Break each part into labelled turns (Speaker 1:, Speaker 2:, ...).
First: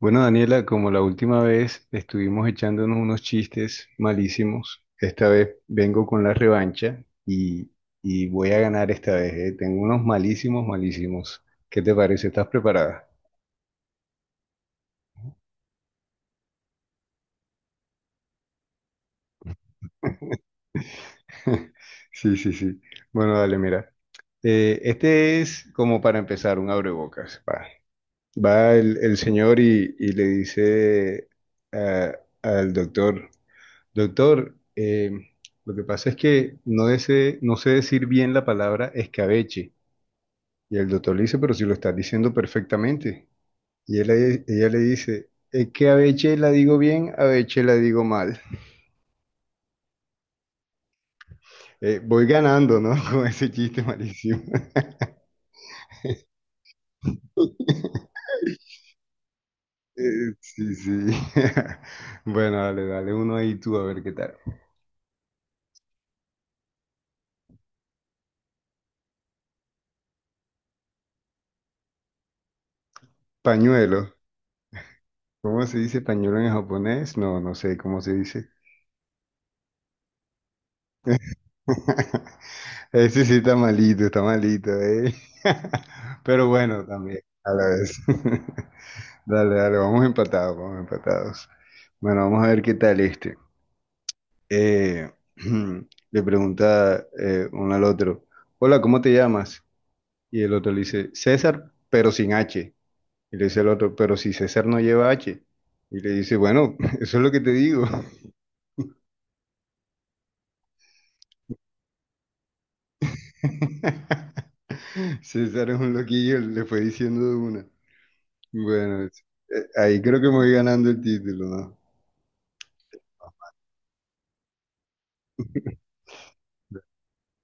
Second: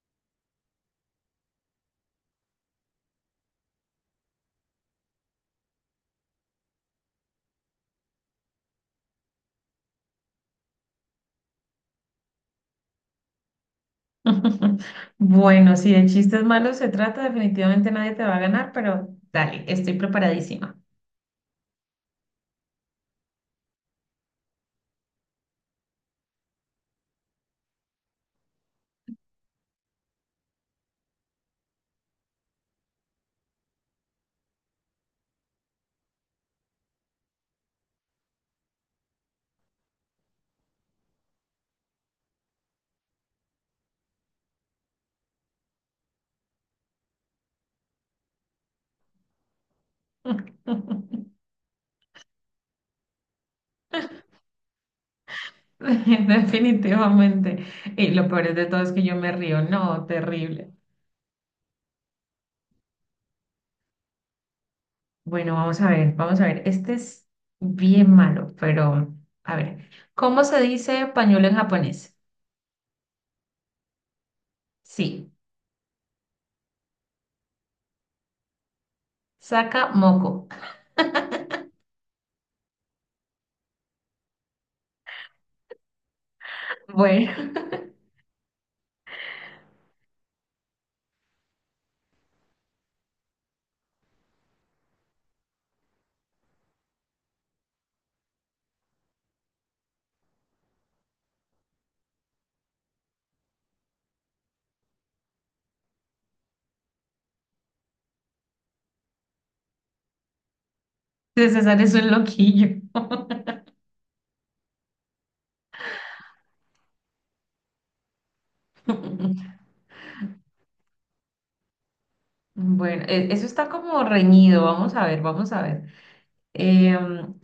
Speaker 1: Bueno, Daniela, como la última vez estuvimos echándonos unos chistes malísimos, esta vez vengo con la revancha y voy a ganar esta vez, ¿eh? Tengo unos malísimos, malísimos. ¿Qué te parece? ¿Estás preparada?
Speaker 2: Bueno, si de chistes malos se trata, definitivamente nadie te va a ganar, pero dale, estoy preparadísima.
Speaker 1: Sí, sí, sí. Bueno, dale, mira. Este es como para empezar, un abrebocas. Va el señor y le dice a- al doctor. Doctor, lo que pasa es que no, no sé decir bien la palabra escabeche. Y el doctor le dice, pero si lo estás diciendo perfectamente. Ella le dice, es que abeche la digo bien, abeche la digo mal. Voy ganando, ¿no? Con ese chiste malísimo.
Speaker 2: Definitivamente. Y lo peor de todo es que yo me río. No, terrible.
Speaker 1: Sí, sí. Bueno, dale, dale uno ahí tú a ver qué tal.
Speaker 2: Bueno, vamos a ver, vamos a ver. Este es bien malo, pero a ver. ¿Cómo se dice pañuelo en japonés?
Speaker 1: Pañuelo.
Speaker 2: Sí,
Speaker 1: ¿Cómo se dice pañuelo en japonés? No, no sé cómo se dice.
Speaker 2: saca moco.
Speaker 1: Ese sí está malito, ¿eh? Pero bueno, también,
Speaker 2: Bueno,
Speaker 1: a la vez. Dale, dale, vamos empatados, vamos empatados. Bueno, vamos a ver qué tal este. Eh, le pregunta uno al otro, hola, ¿cómo te llamas? Y el otro le dice, César, pero sin H. Y le dice el otro, pero si César no lleva H. Y le dice, bueno, eso es lo que te digo.
Speaker 2: César es un loquillo.
Speaker 1: César es un loquillo, le fue diciendo de una. Bueno, ahí creo que me voy ganando el título, ¿no?
Speaker 2: Bueno, eso está como reñido. Vamos a ver, vamos a ver. Em,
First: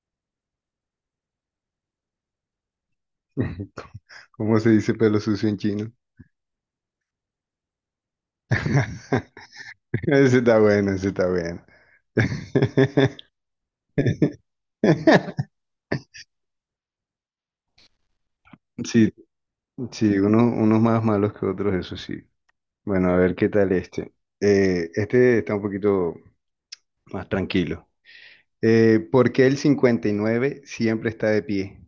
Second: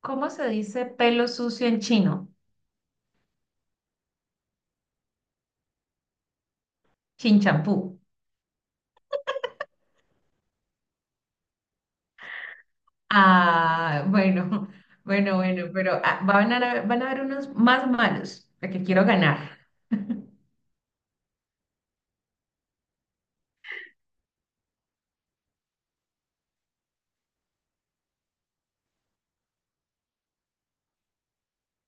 Speaker 2: ¿Cómo se dice pelo sucio en chino?
Speaker 1: ¿Cómo se dice pelo sucio en chino?
Speaker 2: Chinchampú.
Speaker 1: Ese está bueno, ese está bueno.
Speaker 2: Ah, bueno, bueno, bueno, pero ah, van a haber unos más malos, porque quiero
Speaker 1: Sí,
Speaker 2: ganar.
Speaker 1: sí, unos, unos más malos que otros, eso sí. Bueno, a ver qué tal este. Este está un poquito más tranquilo. ¿Por qué el 59 siempre está de pie?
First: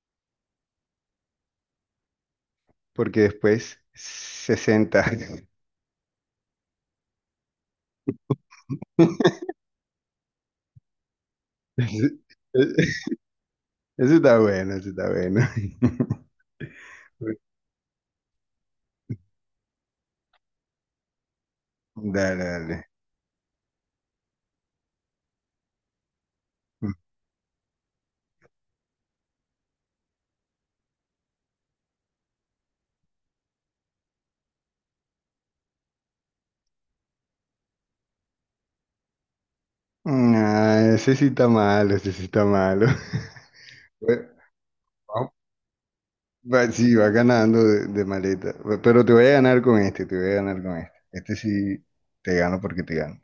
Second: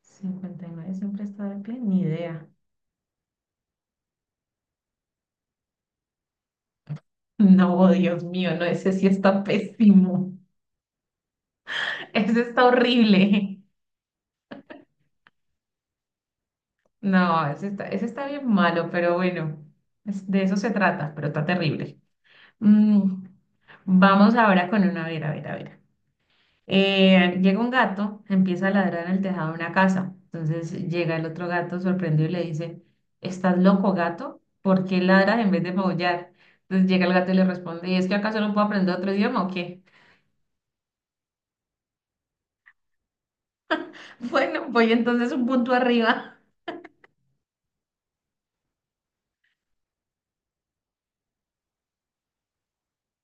Speaker 2: 59 siempre está de pie, ni idea.
Speaker 1: Porque después 60.
Speaker 2: No, Dios mío, no, ese sí está pésimo.
Speaker 1: Ese
Speaker 2: Ese está horrible.
Speaker 1: ese está bueno, ese está bueno.
Speaker 2: No, ese está bien malo, pero bueno, de eso se trata, pero está terrible.
Speaker 1: Dale, dale.
Speaker 2: Mm, vamos ahora con una, a ver, a ver, a ver.
Speaker 1: Mm.
Speaker 2: Llega un gato, empieza a ladrar en el tejado de una casa. Entonces llega el otro gato sorprendido y le dice, ¿estás loco, gato? ¿Por qué ladras en vez de maullar? Entonces llega el gato y le responde, ¿y es que acaso no puedo aprender otro idioma o qué?
Speaker 1: Ah, ese sí está malo, ese sí está malo. Bueno,
Speaker 2: Bueno, voy
Speaker 1: vamos-
Speaker 2: entonces un punto arriba.
Speaker 1: sí, va ganando de maleta. Pero te voy a ganar con este, te voy a ganar con este. Este sí te gano porque te gano.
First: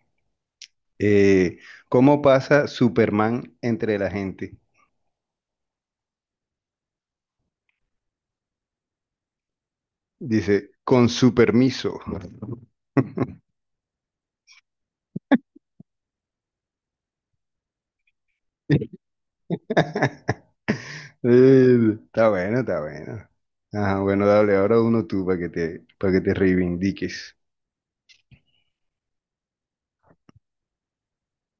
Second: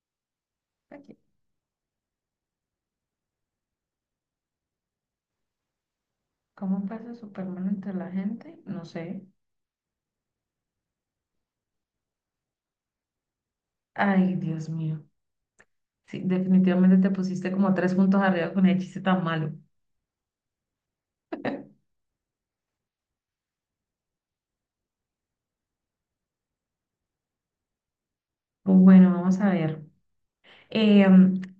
Speaker 2: Aquí.
Speaker 1: Eh, ¿Cómo pasa Superman entre la gente?
Speaker 2: ¿Cómo pasa Superman entre la gente? No sé.
Speaker 1: Dice, con su permiso.
Speaker 2: Ay, Dios mío. Sí, definitivamente te pusiste como tres puntos arriba con el chiste tan malo.
Speaker 1: Está bueno, está bueno. Ajá, bueno, dale, ahora uno tú para que te reivindiques.
Speaker 2: Pues bueno, vamos a ver. Eh,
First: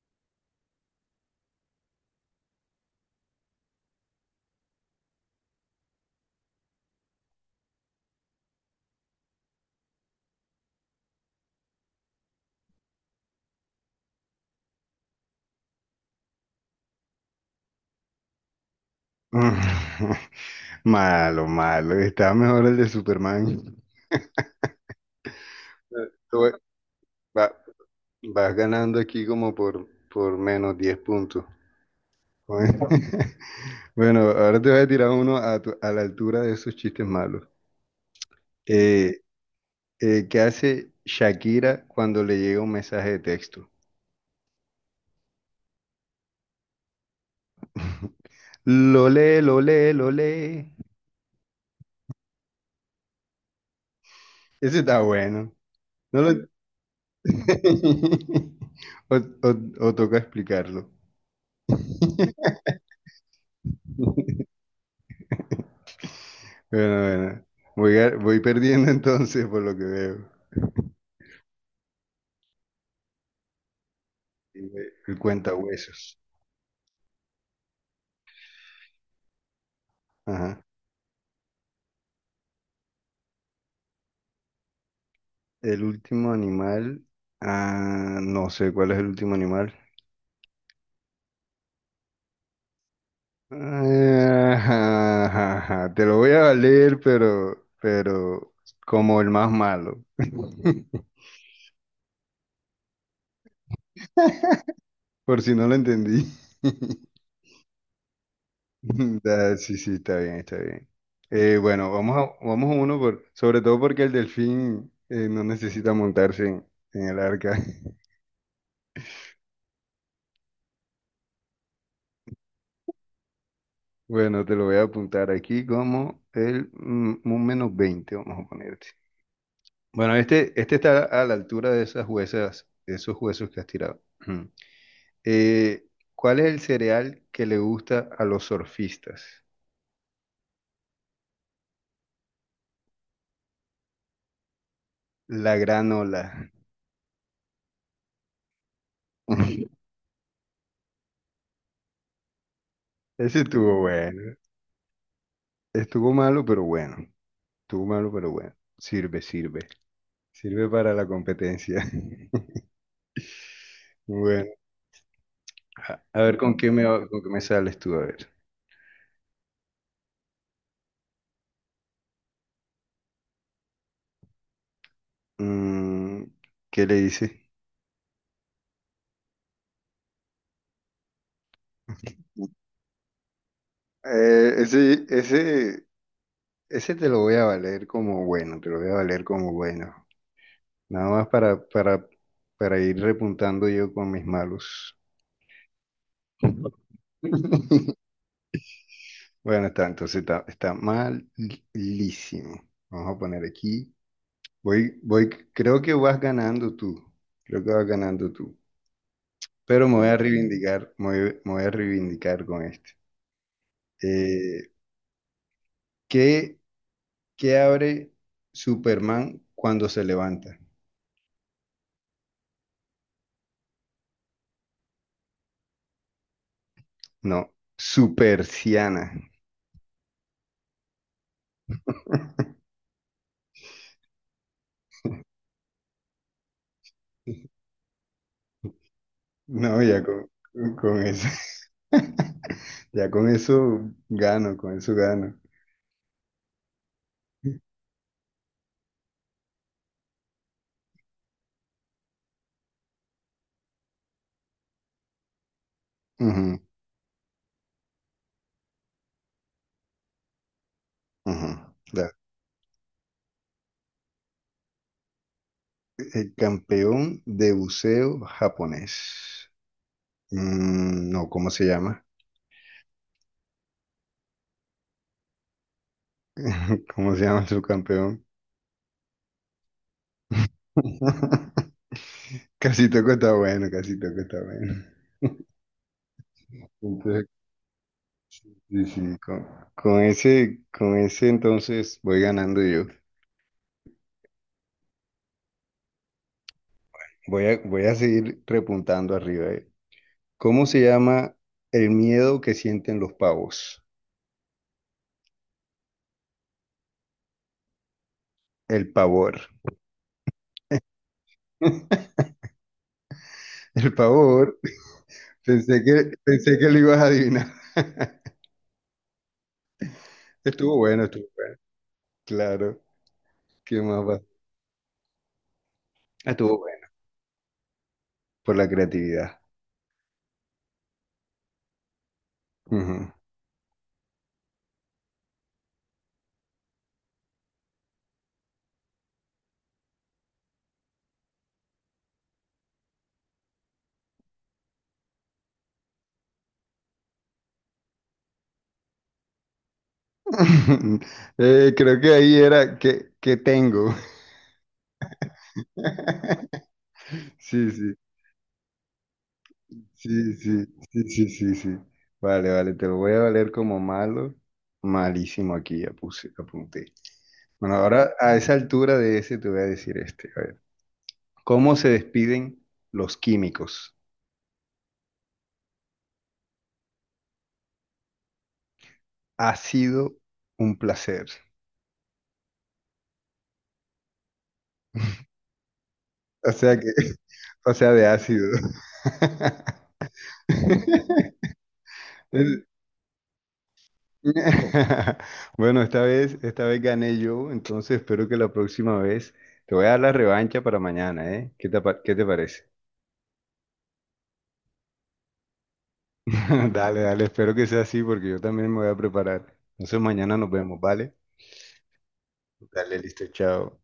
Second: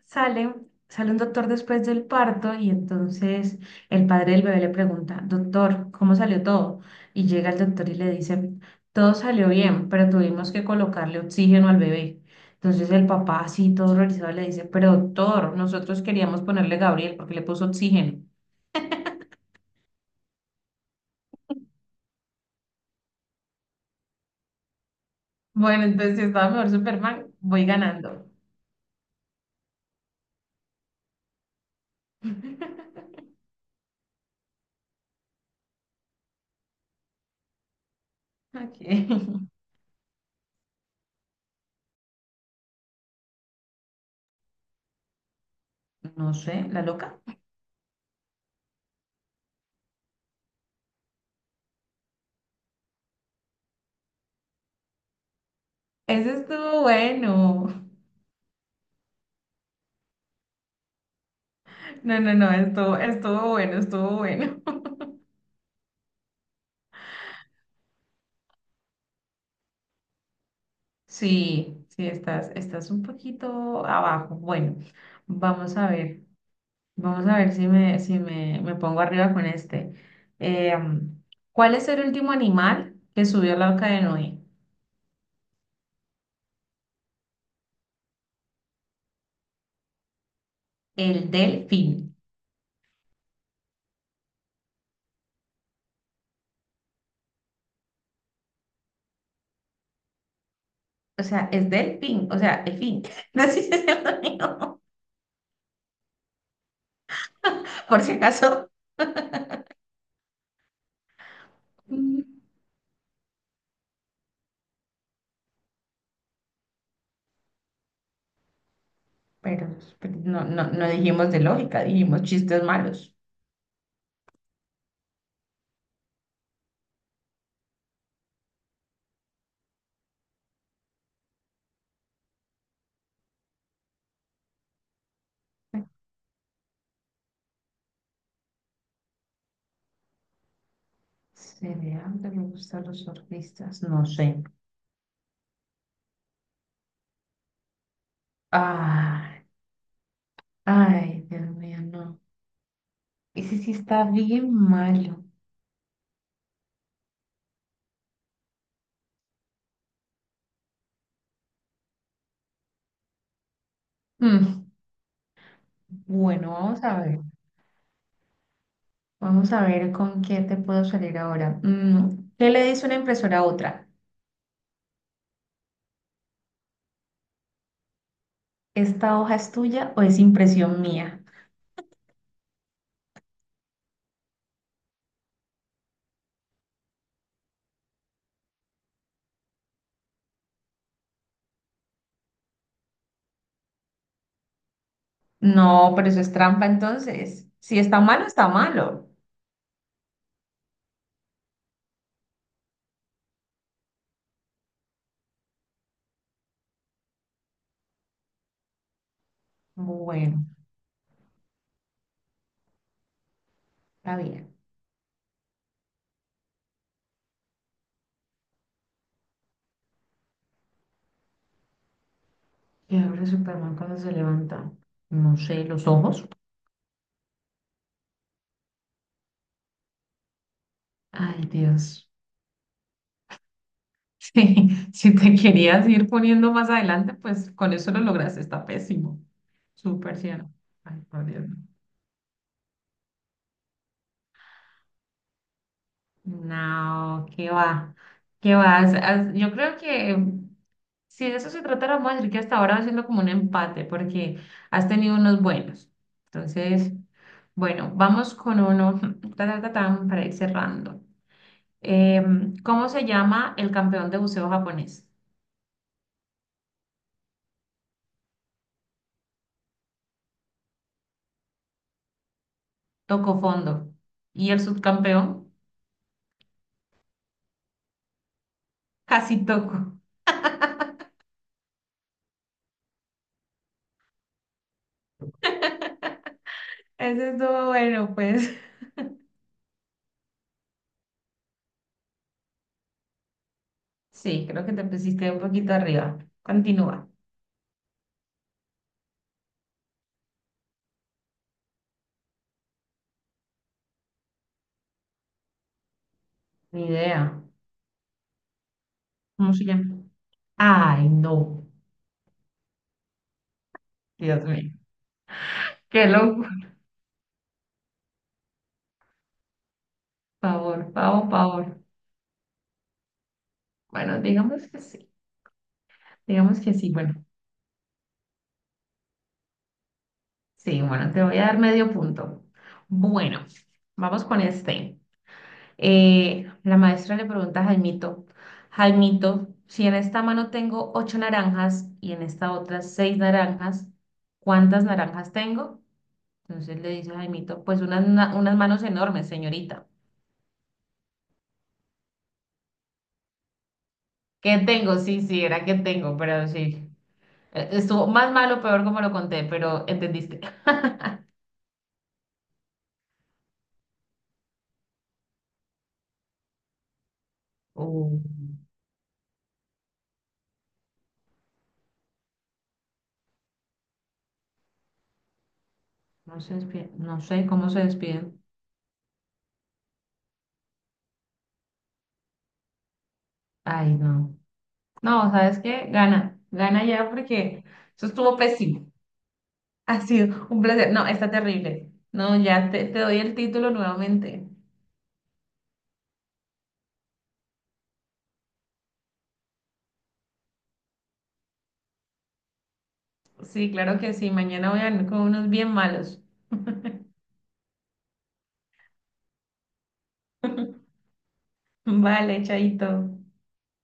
Speaker 2: sale, sale un doctor después del parto y entonces el padre del bebé le pregunta, doctor, ¿cómo salió todo? Y llega el doctor y le dice, todo salió bien, pero tuvimos que colocarle oxígeno al bebé. Entonces el papá, así todo horrorizado, le dice, pero doctor, nosotros queríamos ponerle Gabriel porque le puso oxígeno.
Speaker 1: Mm. Malo, malo. Está mejor el de Superman.
Speaker 2: Bueno, entonces si
Speaker 1: Tú
Speaker 2: estaba
Speaker 1: ve-
Speaker 2: mejor Superman,
Speaker 1: va-
Speaker 2: voy ganando.
Speaker 1: vas ganando aquí como por -10 puntos. Bueno, bueno, ahora te voy a tirar uno a, tu- a la altura de esos chistes malos. Eh,
Speaker 2: Ok.
Speaker 1: ¿Qué hace Shakira cuando le llega un mensaje de texto?
Speaker 2: No sé, la loca.
Speaker 1: Lo lee, lo lee, lo lee. Ese está bueno. No lo...
Speaker 2: Eso estuvo bueno.
Speaker 1: o toca explicarlo.
Speaker 2: No, no, no, estuvo bueno, estuvo bueno.
Speaker 1: Bueno, bueno. Voy perdiendo entonces por lo que veo.
Speaker 2: Sí, sí, estás un poquito abajo. Bueno,
Speaker 1: El
Speaker 2: vamos a
Speaker 1: cuentahuesos.
Speaker 2: ver, vamos a ver si me, si me, me pongo arriba con este.
Speaker 1: Ajá.
Speaker 2: Em, ¿Cuál es el último animal que subió al arca de Noé?
Speaker 1: El último animal. Ah, no sé cuál es el último animal.
Speaker 2: El delfín.
Speaker 1: Ah, ajá, ajá, ajá. Te lo voy a valer, pero como el más malo.
Speaker 2: O sea, es delfín, o sea, el fin. No sé si se llama mío,
Speaker 1: Por si no lo entendí.
Speaker 2: por si acaso.
Speaker 1: Sí, sí, está bien, está bien. Bueno,
Speaker 2: Mm,
Speaker 1: vamos a uno por, sobre todo porque el delfín no necesita montarse en el arca.
Speaker 2: Pero, pero no, no, no dijimos de lógica, dijimos chistes malos.
Speaker 1: Bueno, te lo voy a apuntar aquí como el un -20, vamos a ponerte. Bueno, este está a la altura de esas huesas, de esos huesos que has tirado. Ujú. Eh, ¿Cuál es el cereal que le gusta a los surfistas?
Speaker 2: Cereal que me gustan los surfistas, no sé.
Speaker 1: La granola.
Speaker 2: Ay, ay, Dios mío, no.
Speaker 1: Ese
Speaker 2: Ese sí
Speaker 1: estuvo
Speaker 2: está
Speaker 1: bueno.
Speaker 2: bien malo.
Speaker 1: Estuvo malo, pero bueno. Estuvo malo, pero bueno. Sirve, sirve. Sirve para la competencia. Bueno,
Speaker 2: Mm,
Speaker 1: a ver
Speaker 2: bueno, vamos a ver.
Speaker 1: con qué me sales tú, a ver.
Speaker 2: Vamos a ver con qué te puedo salir ahora. ¿Qué le dice una impresora a otra?
Speaker 1: Mm, ¿qué le dices?
Speaker 2: ¿Esta hoja es tuya o es impresión mía?
Speaker 1: Eh, ese, ese, ese te lo voy a valer como bueno, te lo voy a valer como bueno. Nada más para ir repuntando yo con mis malos.
Speaker 2: No, pero eso es trampa entonces. Si está malo, está malo.
Speaker 1: Bueno, está, entonces está, está malísimo. Vamos a poner aquí. Voy, voy, creo que vas ganando tú. Creo que vas ganando tú. Pero me voy a
Speaker 2: Bueno,
Speaker 1: reivindicar, me voy a reivindicar con este.
Speaker 2: está bien.
Speaker 1: Eh, ¿qué, qué abre Superman cuando se levanta?
Speaker 2: ¿Qué abre Superman cuando se levanta? No sé, los ojos.
Speaker 1: No, supersiana.
Speaker 2: Ay, Dios. Sí, si te querías ir poniendo más adelante, pues con eso lo lograste, está pésimo.
Speaker 1: No, ya
Speaker 2: Súper ciano.
Speaker 1: con,
Speaker 2: Ay,
Speaker 1: con
Speaker 2: por
Speaker 1: eso.
Speaker 2: Dios.
Speaker 1: Ya con eso gano, con eso gano.
Speaker 2: No, no, qué va, qué va. Yo creo que si de eso se tratara, vamos a decir que hasta ahora va siendo como un empate, porque has tenido unos buenos.
Speaker 1: Ujú,
Speaker 2: Entonces, bueno, vamos con uno, ta, ta, ta, tan, para ir cerrando.
Speaker 1: ujú. Da-
Speaker 2: ¿Cómo se llama el campeón de buceo japonés?
Speaker 1: El campeón de buceo japonés. Mm, no, ¿cómo se llama?
Speaker 2: Toco fondo. ¿Y el subcampeón?
Speaker 1: ¿Cómo se llama su campeón?
Speaker 2: Casi toco.
Speaker 1: Casi toco está bueno, casi toco está bueno.
Speaker 2: Eso
Speaker 1: Entonces,
Speaker 2: estuvo bueno, pues.
Speaker 1: sí, sí, con ese entonces voy ganando yo.
Speaker 2: Sí, creo que te pusiste un poquito arriba. Continúa.
Speaker 1: Voy a seguir repuntando arriba. ¿Cómo se llama el miedo que sienten los pavos?
Speaker 2: Ni idea.
Speaker 1: El pavor.
Speaker 2: ¿Cómo se llama? Ay, no.
Speaker 1: El
Speaker 2: Dios
Speaker 1: pavor.
Speaker 2: mío.
Speaker 1: Pensé
Speaker 2: Qué
Speaker 1: que,
Speaker 2: loco.
Speaker 1: pensé que lo ibas a adivinar. Estuvo
Speaker 2: Pavor,
Speaker 1: bueno, estuvo
Speaker 2: pavor,
Speaker 1: bueno.
Speaker 2: pavor.
Speaker 1: Claro. ¿Qué más va?
Speaker 2: Bueno, digamos que sí.
Speaker 1: Estuvo
Speaker 2: Digamos que
Speaker 1: bueno.
Speaker 2: sí. Bueno,
Speaker 1: Por la creatividad.
Speaker 2: sí, bueno, te voy a dar medio punto.
Speaker 1: Ujú.
Speaker 2: Bueno, vamos con este. La maestra le pregunta a Jaimito, Jaimito, si en esta mano tengo ocho naranjas y en esta otra seis naranjas, ¿cuántas naranjas tengo? Entonces le dice Jaimito, pues unas manos enormes, señorita.
Speaker 1: Creo que ahí era que tengo.
Speaker 2: ¿Qué tengo? Sí, sí, era que tengo, pero sí.
Speaker 1: Sí, sí,
Speaker 2: Estuvo más malo, peor como lo conté, pero
Speaker 1: sí,
Speaker 2: entendiste.
Speaker 1: sí, sí, sí, sí, sí. Vale, vale, te lo voy a valer como malo. Malísimo aquí, ya puse, apunté. Bueno, ahora
Speaker 2: Uh,
Speaker 1: a esa altura de ese te voy a decir este. A ver, ¿cómo se despiden los químicos?
Speaker 2: no se despide, no sé cómo se despiden.
Speaker 1: Ha sido un placer.
Speaker 2: Ay, no. No, ¿sabes qué? Gana,
Speaker 1: O sea
Speaker 2: gana
Speaker 1: que,
Speaker 2: ya porque
Speaker 1: o sea, de
Speaker 2: eso estuvo
Speaker 1: ácido.
Speaker 2: pésimo. Ha sido un placer. No, está terrible. No,
Speaker 1: Es-
Speaker 2: ya te doy el título nuevamente.
Speaker 1: Bueno, esta vez gané yo, entonces espero que la próxima vez te voy a dar la revancha para mañana, ¿eh? ¿Qué te parece?
Speaker 2: Sí, claro que sí. Mañana voy a venir con unos bien malos.
Speaker 1: Dale, dale, espero que sea así porque yo también me voy a preparar. Entonces mañana nos vemos, ¿vale?
Speaker 2: Vale, chaito.
Speaker 1: Dale, listo, chao.